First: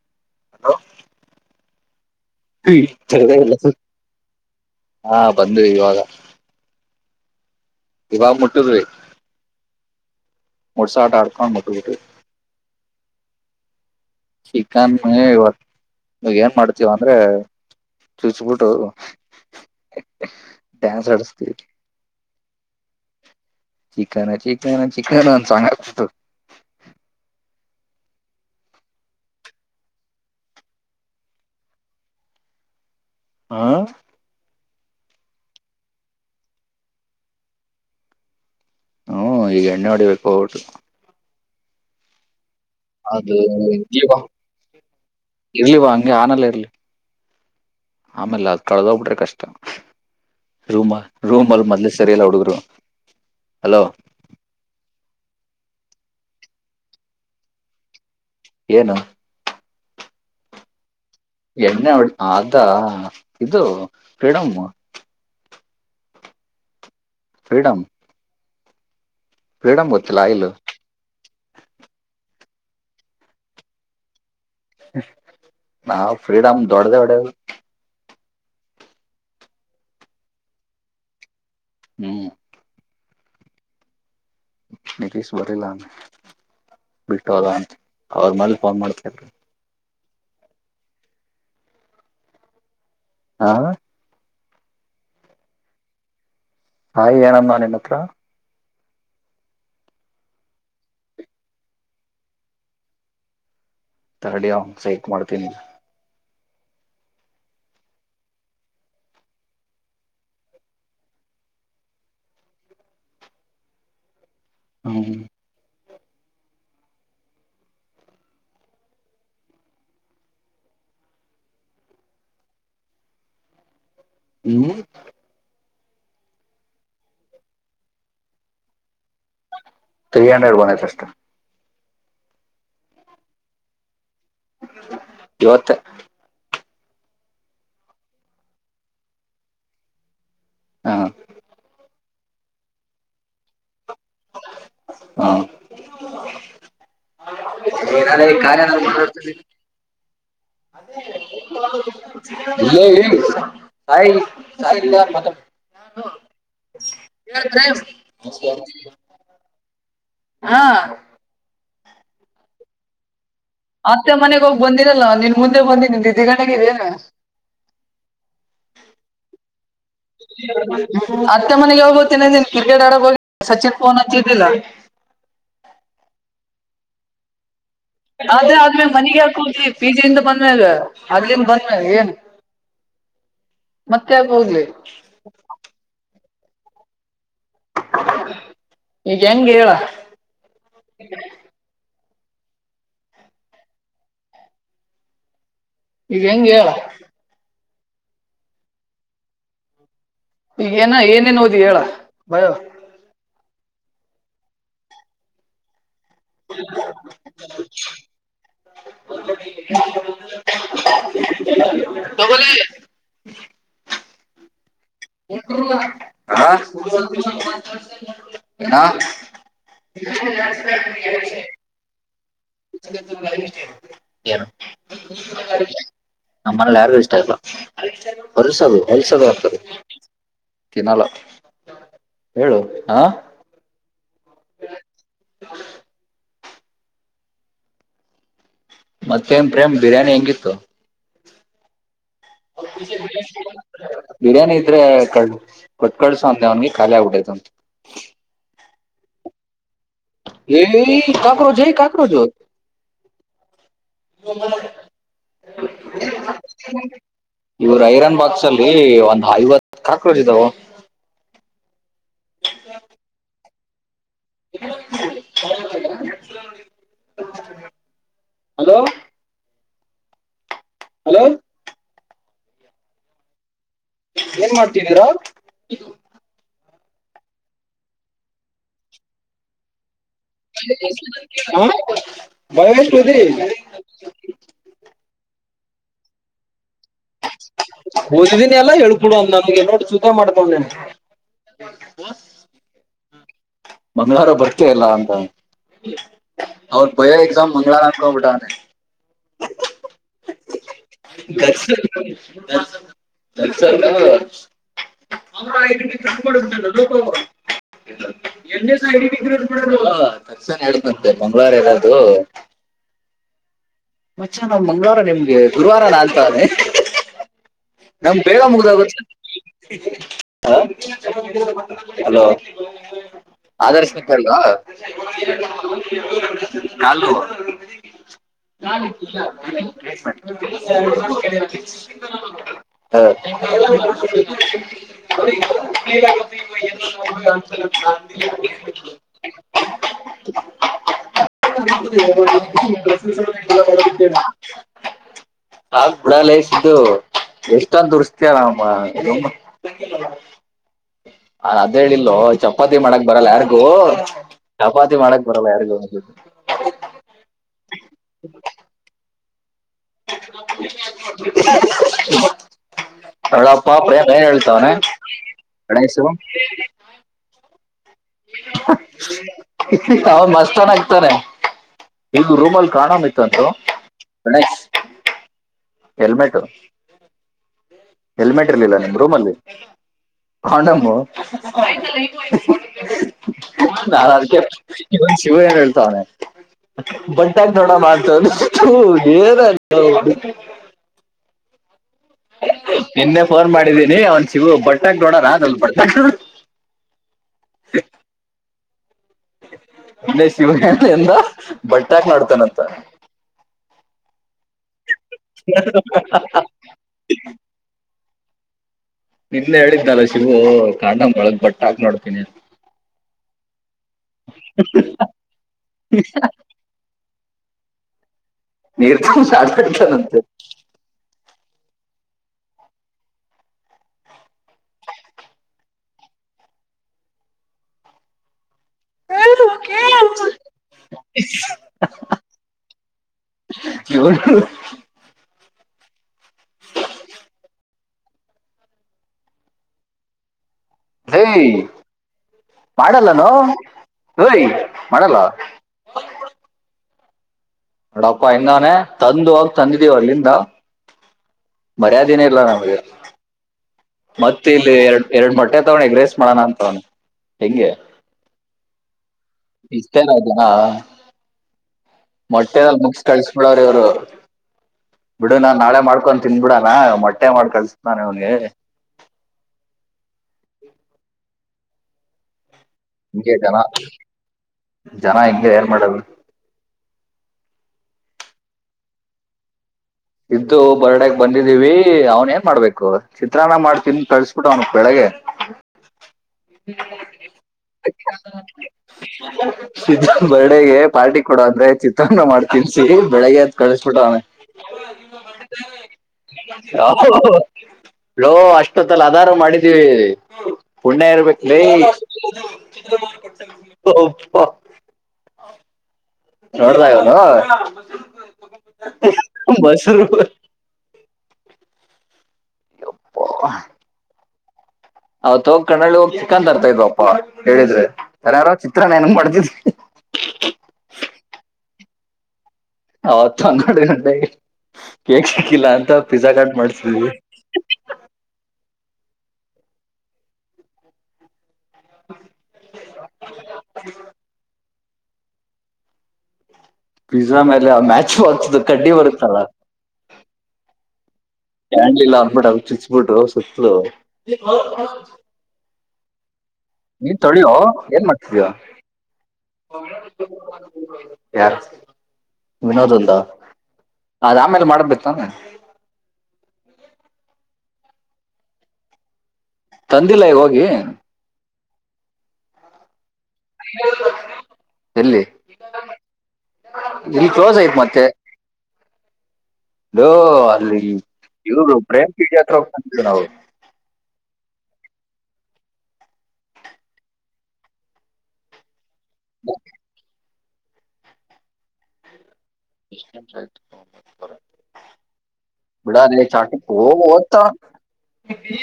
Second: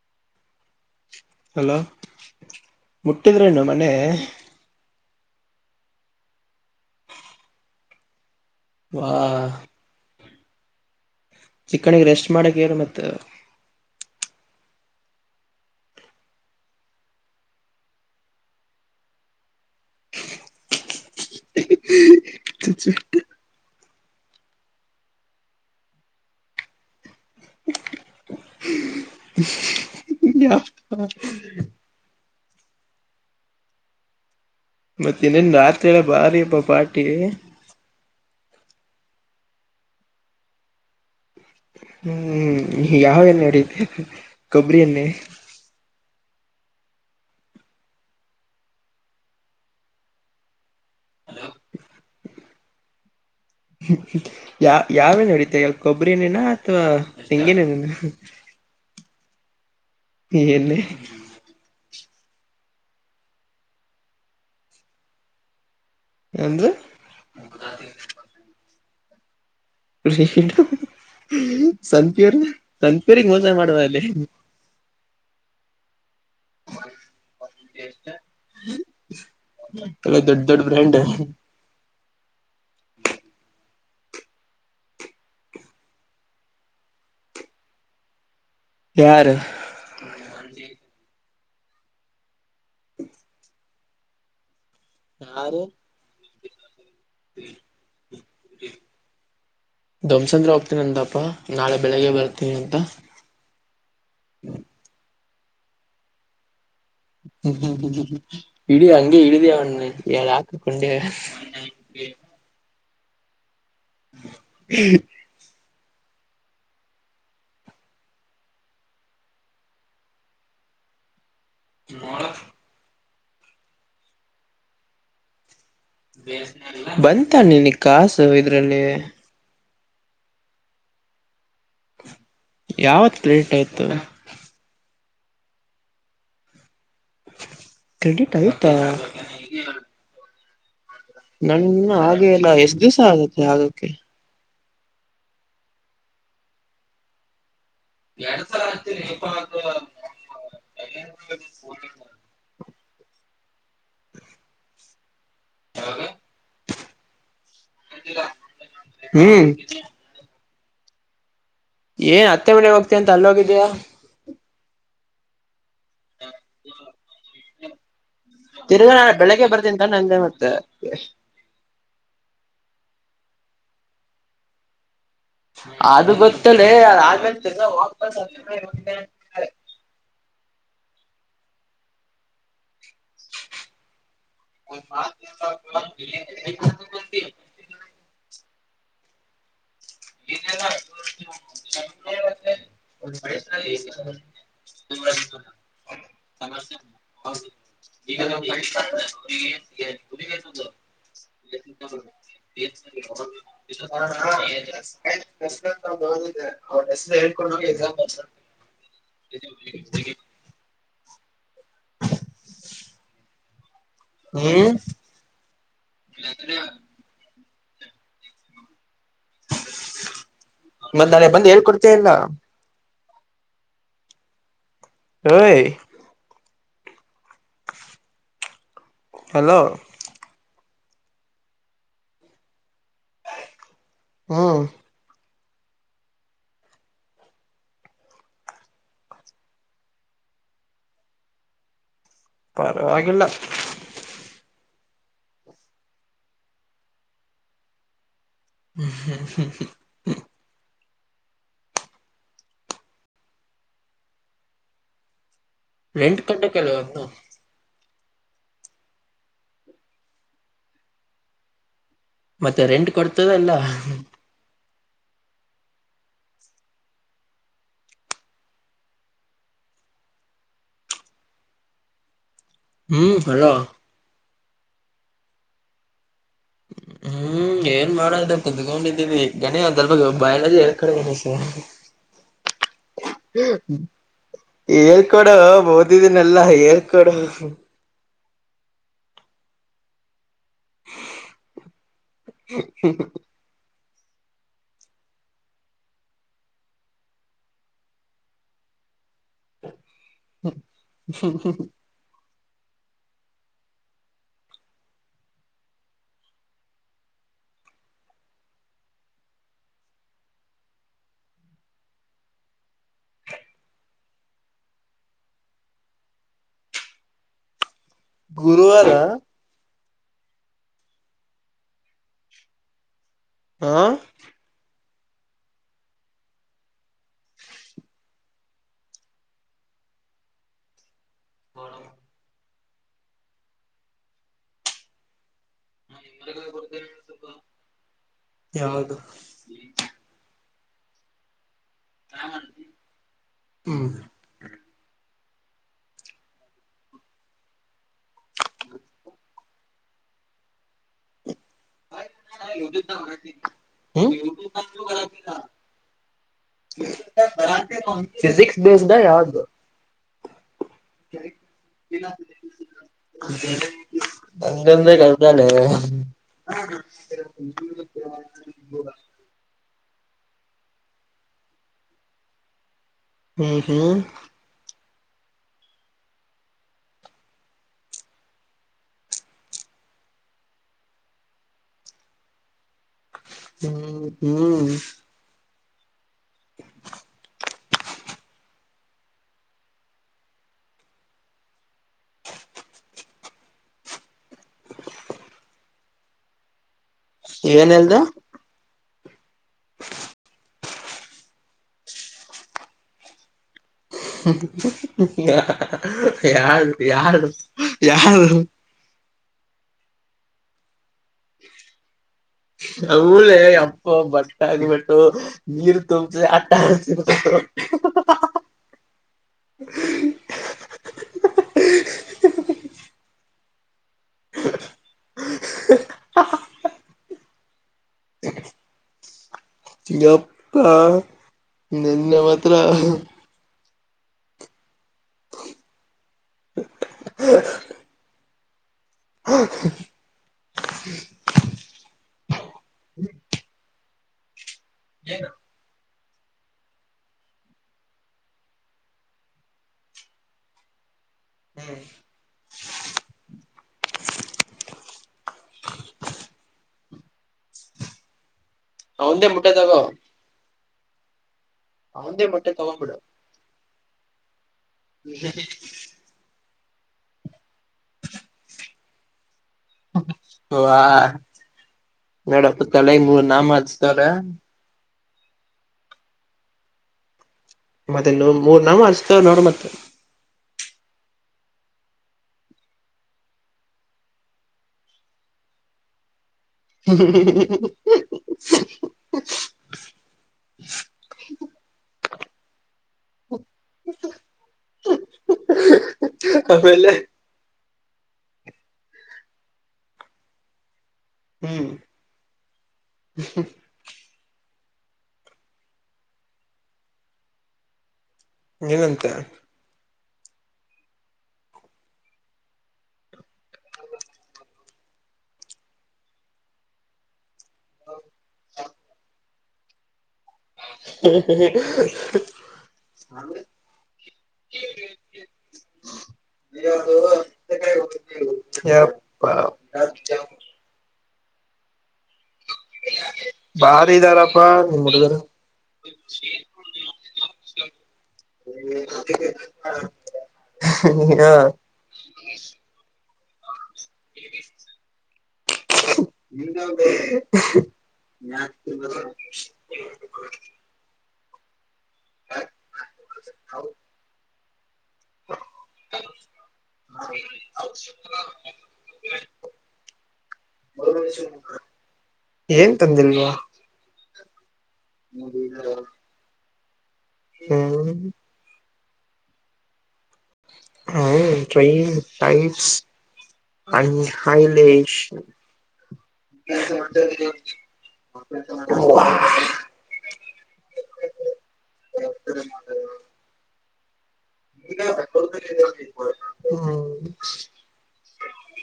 [unintelligible] Hello. [inaudible] ಮುಟ್ಟಿದ್ರೇನು ಮನೆ ಹಾ ಬಂದು ಇವಾಗ. ಇವಾಗ್ ಮುಟ್ ಹಾ. [unintelligible] ಚಿಕ್ ಅಣ್ಣಂಗೆ ರೆಸ್ಟ್ ಮಾಡಕ್ ಹೇಳು ಮತ್ತ. ಚಿಕನ್ ಇವತ್ತು ಏನ್ ಮಾಡ್ತೀವ್ ಅಂದ್ರೆ ಚುಚ್ಬಿಟ್ಟು ಡ್ಯಾನ್ಸ್ ಆಡಿಸ್ತೀವಿ. ಚಿಕನ್ ಚಿಕನ್ ಚಿಕನ್ ಅಂತ ಹಾಡ್ಬಿಟ್ಟು. [unintelligible] ಹಾ. ಮತ್ತೆ ಇನ್ನೇನ್ ರಾತ್ರಿ ಎಲ್ಲ ಬಾರಿ ಅಬ ಪಾರ್ಟಿ. ಹ್ಮ್ ಈಗ ಎಣ್ಣೆ ಹೊಡಿಬೇಕು ಹೋಗ್ಬಿಟ್ಟು. ಹ್ಮ್ ಯಾವ ಅದು ಎಣ್ಣೆ ಹೊಡೀತಿಯಾ ಇರ್ಲಿವಾ ಕೊಬ್ಬರಿ ಎಣ್ಣೆ. ಇರ್ಲಿವಾ [unintelligible] ಇರ್ಲಿ. ಆಮೇಲ್ ಅದು ಕಳ್ದು ಹೋಗ್ಬಿಟ್ರೆ ಕಷ್ಟ. ರೂಮಾ ರೂಮ್ ಅಲ್ ಮೊದ್ಲೆೇ ಸರಿಯಿಲ್ಲ ಹುಡುಗ್ರು. ಹ್ಮ್ ಯಾ ಯಾವೇ ನಡತ ಕೊಬ್ಬರಿನನಾ ಅಥವಾ ತೆಂಗಿನ ಎಣ್ಣಿನ. ಏನು. ಎಣ್ಣಿ. ಎಣ್ಣೆ ಒಳ್ಳ ಅ ಇದು ಫ್ರೀಡಂ. ಏನಂದಿ. ಫ್ರೀಡಂ. ಆಯಿಲ್ ಸಂಪ್ಯೂರ್ ಸಂಪೂರ್ ಮೋಸ ಮಾಡುವ ಅಲ್ಲಿ. ನಾವು ಫ್ರೀಡಮ್ ದೊಡ್ಡದ ಒಡದು. ಎಲ್ಲಾ ದೊಡ್ ದೊಡ್ಡ ಬ್ರ್ಯಾಂಡ. ಹ್ಮ್. [inaudible] ನಿತೀಶ್ ಬರಿಲ್ಲ ಅ ಬಿಟ್ಟಲ್ಲ ಅವ್ರ ಮ ಮಾಡ್ತಿರ. ಯಾರು [inaudible] ಹಾ. ಯಾರ. ಹಾಯ್ ಏನಂದ ನಿನ್ನ ಹತ್ರ. ಧ್ವಂಸಂದ್ರ ಹೋಗ್ತೀನ ಅಂತಪ್ಪಾ ನಾಳೆ ಬೆಳಿಗ್ಗೆ ಬರ್ತೀನಿ ಅಂತ. ತಡಿ ಅವಂಗ ಸೈಕ ಮಾಡ್ತೀನಿ ಈಗ. ಹಿಡಿ ಹಂಗೆ ಹಿಡಿದಿ ಅವನ ಎರಡ ಹಾಕ ಕುಂಡಿ ಮ್ಯಾಗ. [inaudible] ಹ್ಮ್ [inaudible] [unintelligible] ಹ್ಮ. ಬಂತ ನಿಂಗ ಕಾಸು ಇದ್ರಲ್ಲಿ. ತ್ರ್ರೀ ಹಂಡ್ರೆಡ್ ಬಂದೈತ ಅಷ್ಟ್. ಯಾವತ್ ಕ್ರೆಡಿಟ್ ಆಯ್ತು. ಇವತ್ತ. ಕ್ರೆಡಿಟ್ ಆಯತ್ತ. ಹಾ. ನನಗ ಇನ್ ಆಗೇ ಇಲ್ಲಾ ಎಲ್ಲ ಎಷ್ಟ್ ದಿವ್ಸ ಆಗತ್ತೆ ಆಗಕ್ಕೆ. ಹಾ. [inaudible] [inaudible] ಹ್ಮ್ [unintelligible] [inaudible] ಹಾ. ಏನ್ ಅತ್ತೆ ಮನೆ ಹೋಗ್ತ ಅಂತ ಅಲ್ಲಿ ಹೋಗಿದ್ ಅತ್ತೆ ಮನೆಗ ಹೋಗಿ ಬಂದಿರಲ್ಲ ನಿನ್ ಮುಂದೆ ಬಂದಿಿ ದಿದ್ದಿಗಣಗೇನ್. ತಿರ್ಗಾ ನಾ ಬೆಳಗ್ಗೆ ಬರ್ತೀನಿ ತಾನೆ ಅಂದೆ ಮತ್ತೆ ಅತ್ತೆ ಮನೆಗ ಹೋಗ್ ಕ್ರಿಕೆಟ್ ಆಡಕ್ ಹೋಗ ಸಚಿನ್ ಫೋನ್ ಹಚ್ಚಿದ್ದಿಲ್ಲ. ಅದು ಗೊತ್ತಲ್ಲೇ ಆಮೇಲ್. ಆದ್ರೆ ಆದ್ಮೇಲೆ ಮನೆಗೆ ಹಾಕವಿ ಪೀಜೆಯಿಂದ. ಬಂದ್ಮೇಲೆ ಅಲಿ ಬಂದ್ಮೇಲೆ ಏನು ಮತ್ತೆ. ಮತ್ತ್ ಯಾಕ್ ಹೋಗಲಿ. [inaudible] ಈಗ ಹೆಂಗೆ ಹೇಳ. [inaudible] [inaudible] ಈಗ ಹೆಂಗ ಹೇಳ. ಈಗ ನೋಡು ಗರಿಷ್ಠ [unintelligible] ಗೆ. ಈಗೇನು ಏನೇನ್ ಓದಿ ಹೇಳೋ ಭಯೋ. ಬಿಜಿನೆಸ್ ಹೋಗಿ ಹೇಳ್ ಬಸ್ ಬಂತು. ಹೋಗಿದ್ದೆ ಅವನ್ ಹೆಸರು ಹೇಳ್ಕೊಂಡ ಎಕ್ಸಾಮ್ ಬರ್ಸೋವ್ರೆ, ಹೇ [unintelligible] ತಗುಣಿ ಎಸ್ ಈ ತಿಂಗಳು ಏನೋ ಏನೋ, ಏನು ನಾಳೆ ಬಂದು ಹೇಳ್ ಕೊಡ್ತಿಯೋ ಇಲ್ಲೊ. ಏನು ಓಯ್ ನಮ್ಮ ಮನೆಲಿ ಯಾರಿಗೂ ಇಷ್ಟ ಇಲ್ಲ ಹೊಲ್ಸೋದು ಹೊಲ್ಸೋದು ಹಲೋ ಬರ್ತದೆ ತಿನ್ನಲ್ಲ ಹೊ ಹ ಹು ಮತ್ತೆನ್ ಪ್ರೇಮ್ ಬಿರಿಯಾನಿ ಹೆಂಗಿತ್ತು. ಪರವಾಗಿಲ್ಲ ಬಿರಿಯಾನಿ ಟ್ರೇ ತೆಗೆದು ಕೊಟ್ ಕಳ್ಸೋ ಅಂತ ಖಾಲಿ ಆಗ್ಬಿಟೈತಂತೆ. ಹ್ಮ ಹ್ಮ ಹ್ಮ ಎಲ್ಲೆಲ್ಲಿ ಕಾಕ್ರೋಚ್ ಎಲ್ಲಿ ಕಾಕ್ರೋಚ್. ಇ [unintelligible] ಎಂಟ್ ಗಂಟೆ ಕೆಲಸ. ಇವ್ರ ಐರನ್ ಬಾಕ್ಸ್ ಅಲ್ಲಿ ಒಂದ್ ಐವತ್ ಕಾಕ್ರೋಚ್ ಇದ್ದಾವ. ಮತ್ತೆ ರೆಂಟ್ ಕೊಡ್ತೀವಲ್ಲ. ಹಲೋ ಹಲೋ ಹ್ಮ್ ಹಲೋ ಏನ್ ಮಾಡ್ತಿದ್ದೀರಾ. ಹ್ಮ್ ಏನ್ ಮಾಡೋದು ಕುತ್ಕೊಂಡಿದ್ದೀನವಿ ಗಣಿ ಅದಲ್. ಬಯಲಲ್ಲಿ ಯಾ ಕಡೆ ಹೋಗು ಬೇಕು. ಹಲೋ ಏಳ್ಕೋಡೆ ಓದಿದಿನೆಲ್ಲ ಏಳ್ಕೋಡೆ. ಓಸುದಿನಿ ಎಲ್ಲ ಹೇಳ್ ಕೊಡು ಅಂದ್ರೆ ನಮಗೆ ಸುಖ ಮಾಡು. ತಲ್ಲಿಂದ್ರೋ, ಬಿಗ್ ಬಾಸ್. ಮಂಗಳವಾರ ಬರ್ತಿ ಇಲ್ಲಾ ಅಂತ ಅವ್ರು ಬೈಲ್ ಎಕ್ಸಾಮ ಮುಂದೆ ಹಾಳಕೋ ವಿಧಾನ ಫ್ರೆಂಡ್ಸ್. ಹ್ಮ ಹ್ಮ್ ಹ್ಮ್ ಕೆಲಸ ತಾನೇ ಅವ್ರ ಇದುಕಿ ಗಂಡು ಕೊಡ್ಸುದ್ನಲ್ಲ ಲೋಪಭ. ಎನ್ ಎಸ್ ಐ ಡಿ [unintelligible] ತಶ್ಯನ್ ಹೇಳ್ತಂತೆ ಮಂಗಳವಾರ ಇರೋದು. [inaudible] ಮಚೆ ನಾ ಮಂಗಳವಾರ ಬಂದಿದೆ ಗುರುವಾರ ನಾಲ್ತೆ. ನಮ್ ಬೇಗ ಮುಳುಗೋಗು. ಗುರುವಾರ ಹ ಹಲೋ ಹಾ ಆದರ್ಶ ಸಿಕ್ಕಲ್ವಾ ನಾಲು ನಾನು ಸರ್ ಎಲ್ ಎಲ್ ಪಿ ಹಾ ಅ ಯಾವುದು [unintelligible] ದ್ದ ಹ್ಮ್ [unintelligible] ಹಾಯ್ ಭುವನೇಶ್ ಇದು ಎಷ್ಟೊಂದು ದುರಿಸ್ಯ ಮಾಯಿ. ಅದು ಹೇಳಿದ್ದುಲೋ ಚಪಾತಿ ಮಾಡಕ್ ಬರಲ್ಲ ಹರೆದು ಹ್ಮ್ ಚಪಾತಿ ಮಾಡಕ್ ಬರಲ್ಲ ಹರೆದು ಅಂತಿದ್ದಳು. ಿಜಕ್ಸ್ ಬೇಸ್ಡ ಯಾರ ಹಳಪ್ಪಾ ಪ್ರ ಏನ್ ಹೇಳ್ತವನೆ ಗಣೇಶ ಹ ಅವ ಮಸ್ತ್ತನ ಆಗ್ತಾನೆ ಇಗ ರೂಮಲ್ಲಿ ಕಾಣ್ ಇತ್ತು ಅಂತೂ ಹ್ಮ್ ಹ್ಮ್ ಗಣೇಶ್ ಹೆಲ್ಮೆಟ್ ಹೆಲ್ಮೆಟ್ ಇರ್ಲಿಲ್ಲ ನಿಮ್ಮ್ ರೂಮ್ಲ್ಲಿ ಂಡಂಬ ಹ್ಮ್ ನಾನು ಹ್ಮ್ ಅದಕ್ಕೆವನ್ ಶಿವ ಏನ್ ಹೇಳ್ತವನೆ ಬಟಾಗ ೋಡ ಮಾಡ್ತ ನಿನ್ನೆ ಫೋನ್ ಮಾಡಿದ್ದೀನಿ ಅವನ್ ಶಿವ ಬಟ್ಟಾಕ್ ನೋಡಣ ಅಲ್ ಬ ಏನ್ಲ್ದ ಇಲ್ಲೇ ಶಿವಮ ಎಿಂದ ಬಟ್ಟಾಕ್ ನಡ್ತಾನಂತ ಯಾರ ಯಾರು ಯಾರ ಹ್ಮ ಇದ್ನ್ನ ಹೇಳಿದ್ದಲ್ಲ ಶಿಗ ಕಾಂಡಂ ಒೊಳಗ್ ಬೊಟ್ಟಾಕ್ ನೋಡ್ತೀನಿ ಹಲೇ ಇ ಬಟ್ಟಾನಿ ಮಟ್ಟು ನೀರು ತೋಂಬ ಅಟ್ಟು ನೀರ್ ಬಿಡ್ತಾನಂತೆ ಹ ಹ ಚಗಪ್ಪ ನಿನ್ನೆ ಮಾತ್ರ ಇವ ಹ ಹಾ ಹ ಹೇ ಮಾಡಲ್ಲ ನ ಯ ಮಾಡಲ್ಲ ನೋಡಪ್ಪ ಹೆಂಗಾನೆ ತಂದು ಆ ತಂದಿದ್ದೀವ ಅಲ್ಲಿಂದ ಮರ್ಯಾದೆನ ಇಲ್ಲ ನಮಗೆ ಮತ್ತ ಇಲ್ಲಿ ಎರಡ್ ಎರಡು ಮೊಟ್ಟೆ ತಗಣಿಗ ರೇಸ್ ಮಾಡೋಣ ಅಂತಗೊಂಡಿ ಹೆಂಗೆ ಒಂದೇ ಮುಟ್ಟದಾಗೋ ಮೊಟ್ಟೆದಲ್ ತಗೊಂಡ್ಬಿಡು ಬುಕ್ಸ್ ಕಳ್ಸ್ ಬಿಡ್ರ ಇವರು ಬಿಡ ನಾನ್ ನಾಳೆ ಮಾಡ್ಕೊಂಡು ತಿನ್ಬಿಡ ಮೊಟ್ಟೆ ಮಾಡಿ ಕಳ್ಸತಾನೆ ಅವನಿಗೆ ಹ ಮೇಡಪ್ಪ ತಲೆ ಮೂರು ಹಿಂಗೆ ನಾಮ ಜನ ಹಚ್ತಾರ ಜನ ಹೆಂಗೆ ಏನ್ ಮಾಡದು ಮತ್ತೆ ಇನ್ನು ಮೂರ್ ನಾವ ಮಾಡಸ್ತ ನೋಡ ಮತ್ತೆ ಇದ್ದು ಬರ್ಡೇಗ್ ಬಂದಿದ್ದೀವಿ ಅವ್ನ್ ಏನ್ ಮಾಡ್ಬೇಕು ಚಿತ್ರಾನ್ನ ಮಾಡ್ತನ್ ಕಳ್ಸ್ಬಿಟ್ಟು ಅವ್ನಕ್ ಬೆಳಿಗ್ಗೆ ಹ ಹ್ಮ ಬರ್ಡೇಗೆ ಪಾರ್ಟಿ ಕೊಡುವಂದ್ರೆ ಚ ಮಾಡ್ತನ್ಸಿ ಬೆಳಗ್ಗೆ ಅದ ಕಳಿಸಬಿಟ ಅವಾನನೆ ಆಮೇಲೆ ಯ ೋ ಅಷ್ಟೊತ್ತಲ್ಲ ಅದಾರು ಮಾಡಿದೀವಿ ಪುಣ್ಯ ಇರ್ಬೇಕ ಲ ಹ್ಮ್ ನೋಡ್ತನು ಏನಂತೆ ಇಪ್ಪ ಅವತ್ ಹೋಗ್ ಕಣ್ಣಳ್ಳಿ ಹೋಗಿ ಚಿಕನ್ ತರ್ತಾ ಇದ್ಪ್ಪಾ ಹೇಳಿದ್ರೆ ಯರ ಯಾರೋ ಚಿತ್ರನ ಏ ಮಾಡ್ತಿದ್ವಿ ಹ್ಮ ಹೌತ್ ನೋಡಿ ನಟ ಕೇಕ್ ಸಿಕ್ಕಿಲ್ಲ ಅಂತ ಪಿಜಜಾ ಕಟ್ ಮಾಡ್ಸಿದ್ವಿ ವಿಚ ಬಾರಿ ಇದಾರಪ್ಪ ನಿಮ್ ಹುಡುಗ್ರು ಪಿಜ್ಜಾ ಮೇಲೆ ಮ್ಯಾಚ್ ಬಾಕ್ಸ್ ಕಡ್ಡಿ ಬರುತ್ತಿಲ್ಲ ಅದು ಹಾ ಕ್ಯಾಂಡ್ಲ ಇಿಲ್ಲ ಅಂದಬಿಟ್ಟ ಚುಚ್ಬಿಟ್ಟು ಸುತ್ತಲ ಹ ಏನ್ ಮಾಡ್ತಿದ್ಯ ನಿ ಯ ಯಾರ ವಿನೋದ್ಂದ ಅದ ಆಮೇಲೆ ಮಾಡಬೇಕ ಹ ತಂದಿಲ್ಲ ಈ ಹೋಗಿ ಏನ್ ತಂದಿಲ್ವಾ ಎಲ್ಲಿ ಹ ಬರ ಇಲ್ಲಿ ಕಲೋಸ ಆಐ್ತ್ ಮತ್ತೆ ಲೋ ಅಲ್ಲಿ ಹ ಇವ್ರು ಟ್ರೈನ್ ಪ್ರೇಮ್ ಪೀಡಿ ಹತ್ರ ಟೈಪ್ಸ್ ಹೋಗ್ತಿದ್ವಿ ನಾವು ಅ ಹೈಲೆಶ ಹ ಹ ಇಷ್ಟ ನೀ ಬಿಡ ರ ಚಾಕಿ ಹ ವದಾ ಬಿ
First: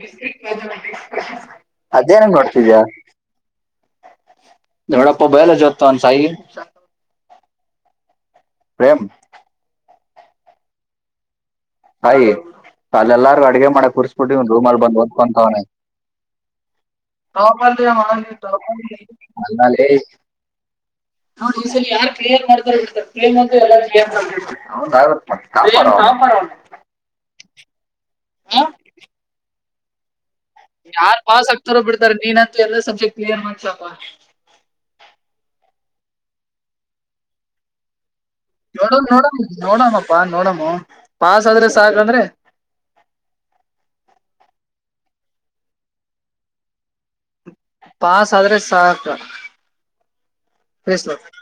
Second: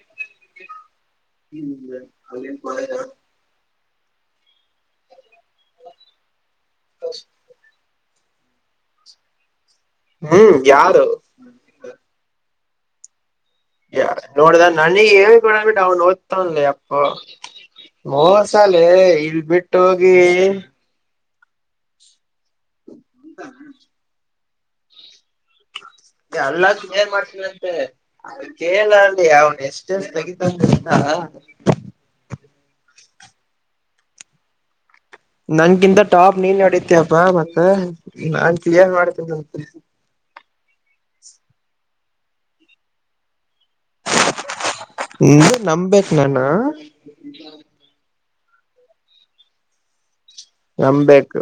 ಬಿ್ರಕ್ ಬ ಅದೇನಂಗ ನೋಡ್ತಿದ್ಯಾ ನೋಡಪ್ಪಬಲ ಜೊತನ್ ಸ ಪ್ರೇಮ ಹ್ಮ್ ಯಾರು ಆಯ ಅಲ್ಲ ಎಲ್ಲಾರ ಅ ಮಾಡಬ ನೋಡ್ದ ರೂಮ ಬಂದ್ ನನಗ್ ಓದ್ಕ ಹೇಳ್ಬಿಡ್ಬಿಟ್ಟು ಅವ್ನ್ ಓದ್ತವನ್ಲಿ ಅಪ್ಪ ಮೋಸಾಲೆ ಇಲ್ ಬಿಟ್ಟ ನಾಲೆ ಹೋಗಿ ನ ಯಾರ್ ಕ್ಲಿಯರ್ ಮಾಡತಾರರ್್ಲ್ ಏ ಸಾಪಾಡ ಏನ್ ಮಾಡ್ತನ ಅಂತೆ ಅ ಕೇಳ ಅಿ ಅವ್ನು ಎಷ್ಟ ಎಷ್ಟ ತಗ ಯಾರ್ ಪಾಸ್ ಆಗ್ತಾರೋ ಬಿಡ್ತಾರ ನೀನಂತೂ ಎಲ್ಲಾ ಸಬ್ಜೆಕ್ಟ್ ಕ್ಲಿಯರ್ ಮಾಡ್ಸಪ ನನ್ಗಿಂತ ಟಾಪ್ ನೀನ್ ನಡಿತಪ್ಪಾ ಮತ್ತ ನಾನ್ ನೋಡ ಕ್ಲಿಯರ್ ನೋಡ ಮಾಡ್ತೇನಂತೆ ನೋಡಾಮಪ್ಪ ನೋಡಮ್ಮ ಹ ಪಸ್ ಅ ಆದ್ರೆ ಸಾಕಂದ್ರೆ ಇ ನಂಬೇನಣ ಪಾಸ್ ಆದ್ರೆ ಸಾಕ ನಮಬೇಕು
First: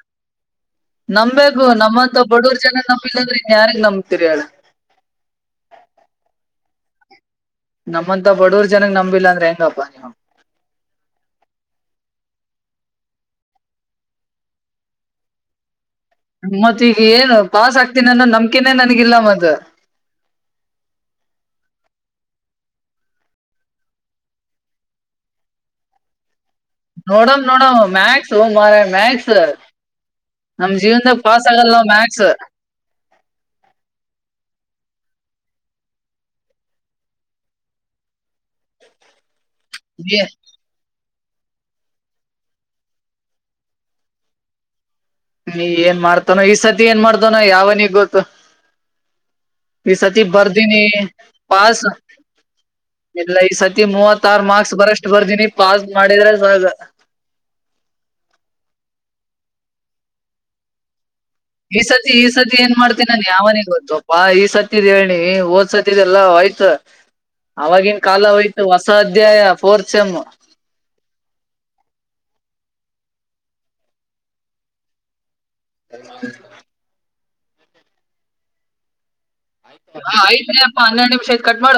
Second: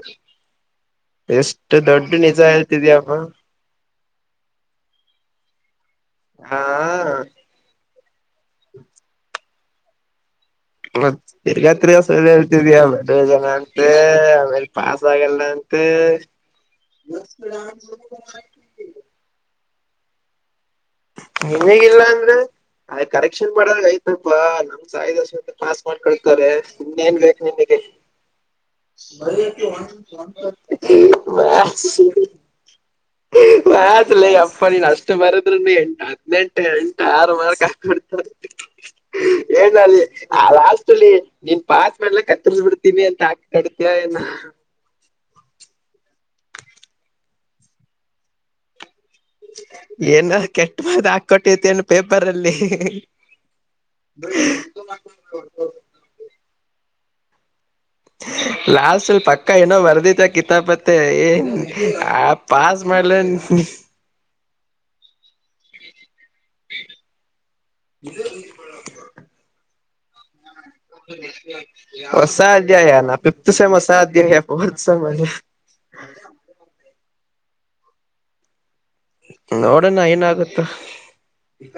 ನಂಬ್ಗು ನಮ್ಮಂತ ಬಡವರ್ ಜನ ಹೇಳ್ತಿದ್ಯಪ್ಪ ನಂಬಿಲ್ಲಂದ್ರೆನ್ ಯಾರಿಗ್ ನಂಬ ತಿರಿಯಳ ಹಾ ನಮ್ಮಂತ ಬಡವರ್ ಜನಗ್ ನಂಬಿಲ್ಲ ಅಂದ್ರೆ ಹೆಂಗಪ್ಪಾ ನೀವು ಮತ್ತ ತಿರ್ಗಾತ್ರಿ ಸಲ ಹೇಳ್ತಿದ್ಯಾ ಮಡ ಜನ ಅಂತ ಆಮೇಲೆ ಪಾಸ್ ಆಗಲ್ಲ ಅ ಮತ್ತ ಈಗ ಏನು ಪಾಸ್ ಆಗ್ತೀನ ಅನ್ನೋ ನಂಬಿಕೆನೇ ನನ್ಗಿಲ್ಲ ಮದ ನ್ಗಿಲ್ಲ ಅಂದ್ರೆ ಅದ ಕರೆಕ್ಷನ್ ಮಾಡದ ಆಯ್ತಪ್ಪಾ ನಮ್ ಸಾಯರ್ ಪಾಸ್ ಮಾಡ್ಕೊ ನೋಡಮ್ ನ ನೋಡಮ್ ಮ್ಯಾಕ್ಸ್ ಮಾರಾಯ ಮ್ಯಾಕ್ಸ್ ಪಸ್ ಆಗಲ್ಲ ಮಕ್ಸ್ ಹ ಮತ್ ಲ ಅಪ್ಪ ನೀನ್ ಅಷ್ಟು ಬರದ್ರ ಎಂಟು ಹದ್ನೆಂಟು ಎಂಟು ಆರು ಮಾರ್ಕ್ ಹಾಕಡ್ತ ಏನಲ್ಲಿ ಆಸ್ತಲಿ ನೀನ್ ಪಾಸ್ ಮಾಡ್ಲ ಕತ್ತರ್ಸ್ ಬಿಡ್ತೀನಿ ಅಂತ ಆಕ್ ಕಡ್ತಯ ಏನ್ ನೀ ಏನ್ ಮಾಡ್ತಾನೋ ಈ ಸತಿ ಏನ್ ಮಾಡ್ತಾನೋ ಯಾವನಿಗೆಗ್ ಗೊತ್ತು [unintelligible] ಈ ಸತಿ ಏನೋ ಭರ್ಧಿ ಕೆಟ್ಟ ಮಾತ್ ಹಾಕೊಟ್ಟಿತ್ತೇನು ಪಸ್ ಪೇಪರ್ ಅಲ್ಲಿ ಎ ಈ ಸತಿ ಮೂವತ್ತಾರ ಮಾರ್ಕ್ಸ್ ಬರಷ್ಟು ಬರ್ದೀನಿ ಪಾಸ್ ಮಾಡಿದ್ರೆ ಸ ಲಾಲ್ಸಲ್ ಪಕ್ಕ ಏನೋ ವರ್ದಿತ ಕಿತಾಪ್ ಮತ್ತೆ ಈ ಸತಿ ಈ ಸತಿ ಏನ್ ಮಾಡ್ತೀ ನಾನನ್ ಯಾವನಗ್ ಗೊತ್ತುಪ್ಪಾ ಈ ಸತ್ತಿದ್ ಹೇಳನಿ ಓದ್ಸತಿ ಇದೆಲ್ಲ ಹಯ್ತು ಆವಾಗಿನ ಕಾಲ ಹೋಯ್ತು ಹೊಸ ಅಧ್ಯಾಯ ಫೋರ್ ಸಮ್ಮ ಹೊಸಾಧ್ಯ ಯ ಫತ್ ಸೆಮ್ ಹೊಸಧ್ಯ ಫೋರ್ತ್ ಸಮ ಹ ನೋಡೋಣ ಹಾ ಆಯ್ತ್ ಏನಾಗುತ್ತೋ ಅಪ್ಪ ಹನ್ನರಡು ನಿಮ್ಷತ್ ಕಟ್ ಮಾಡ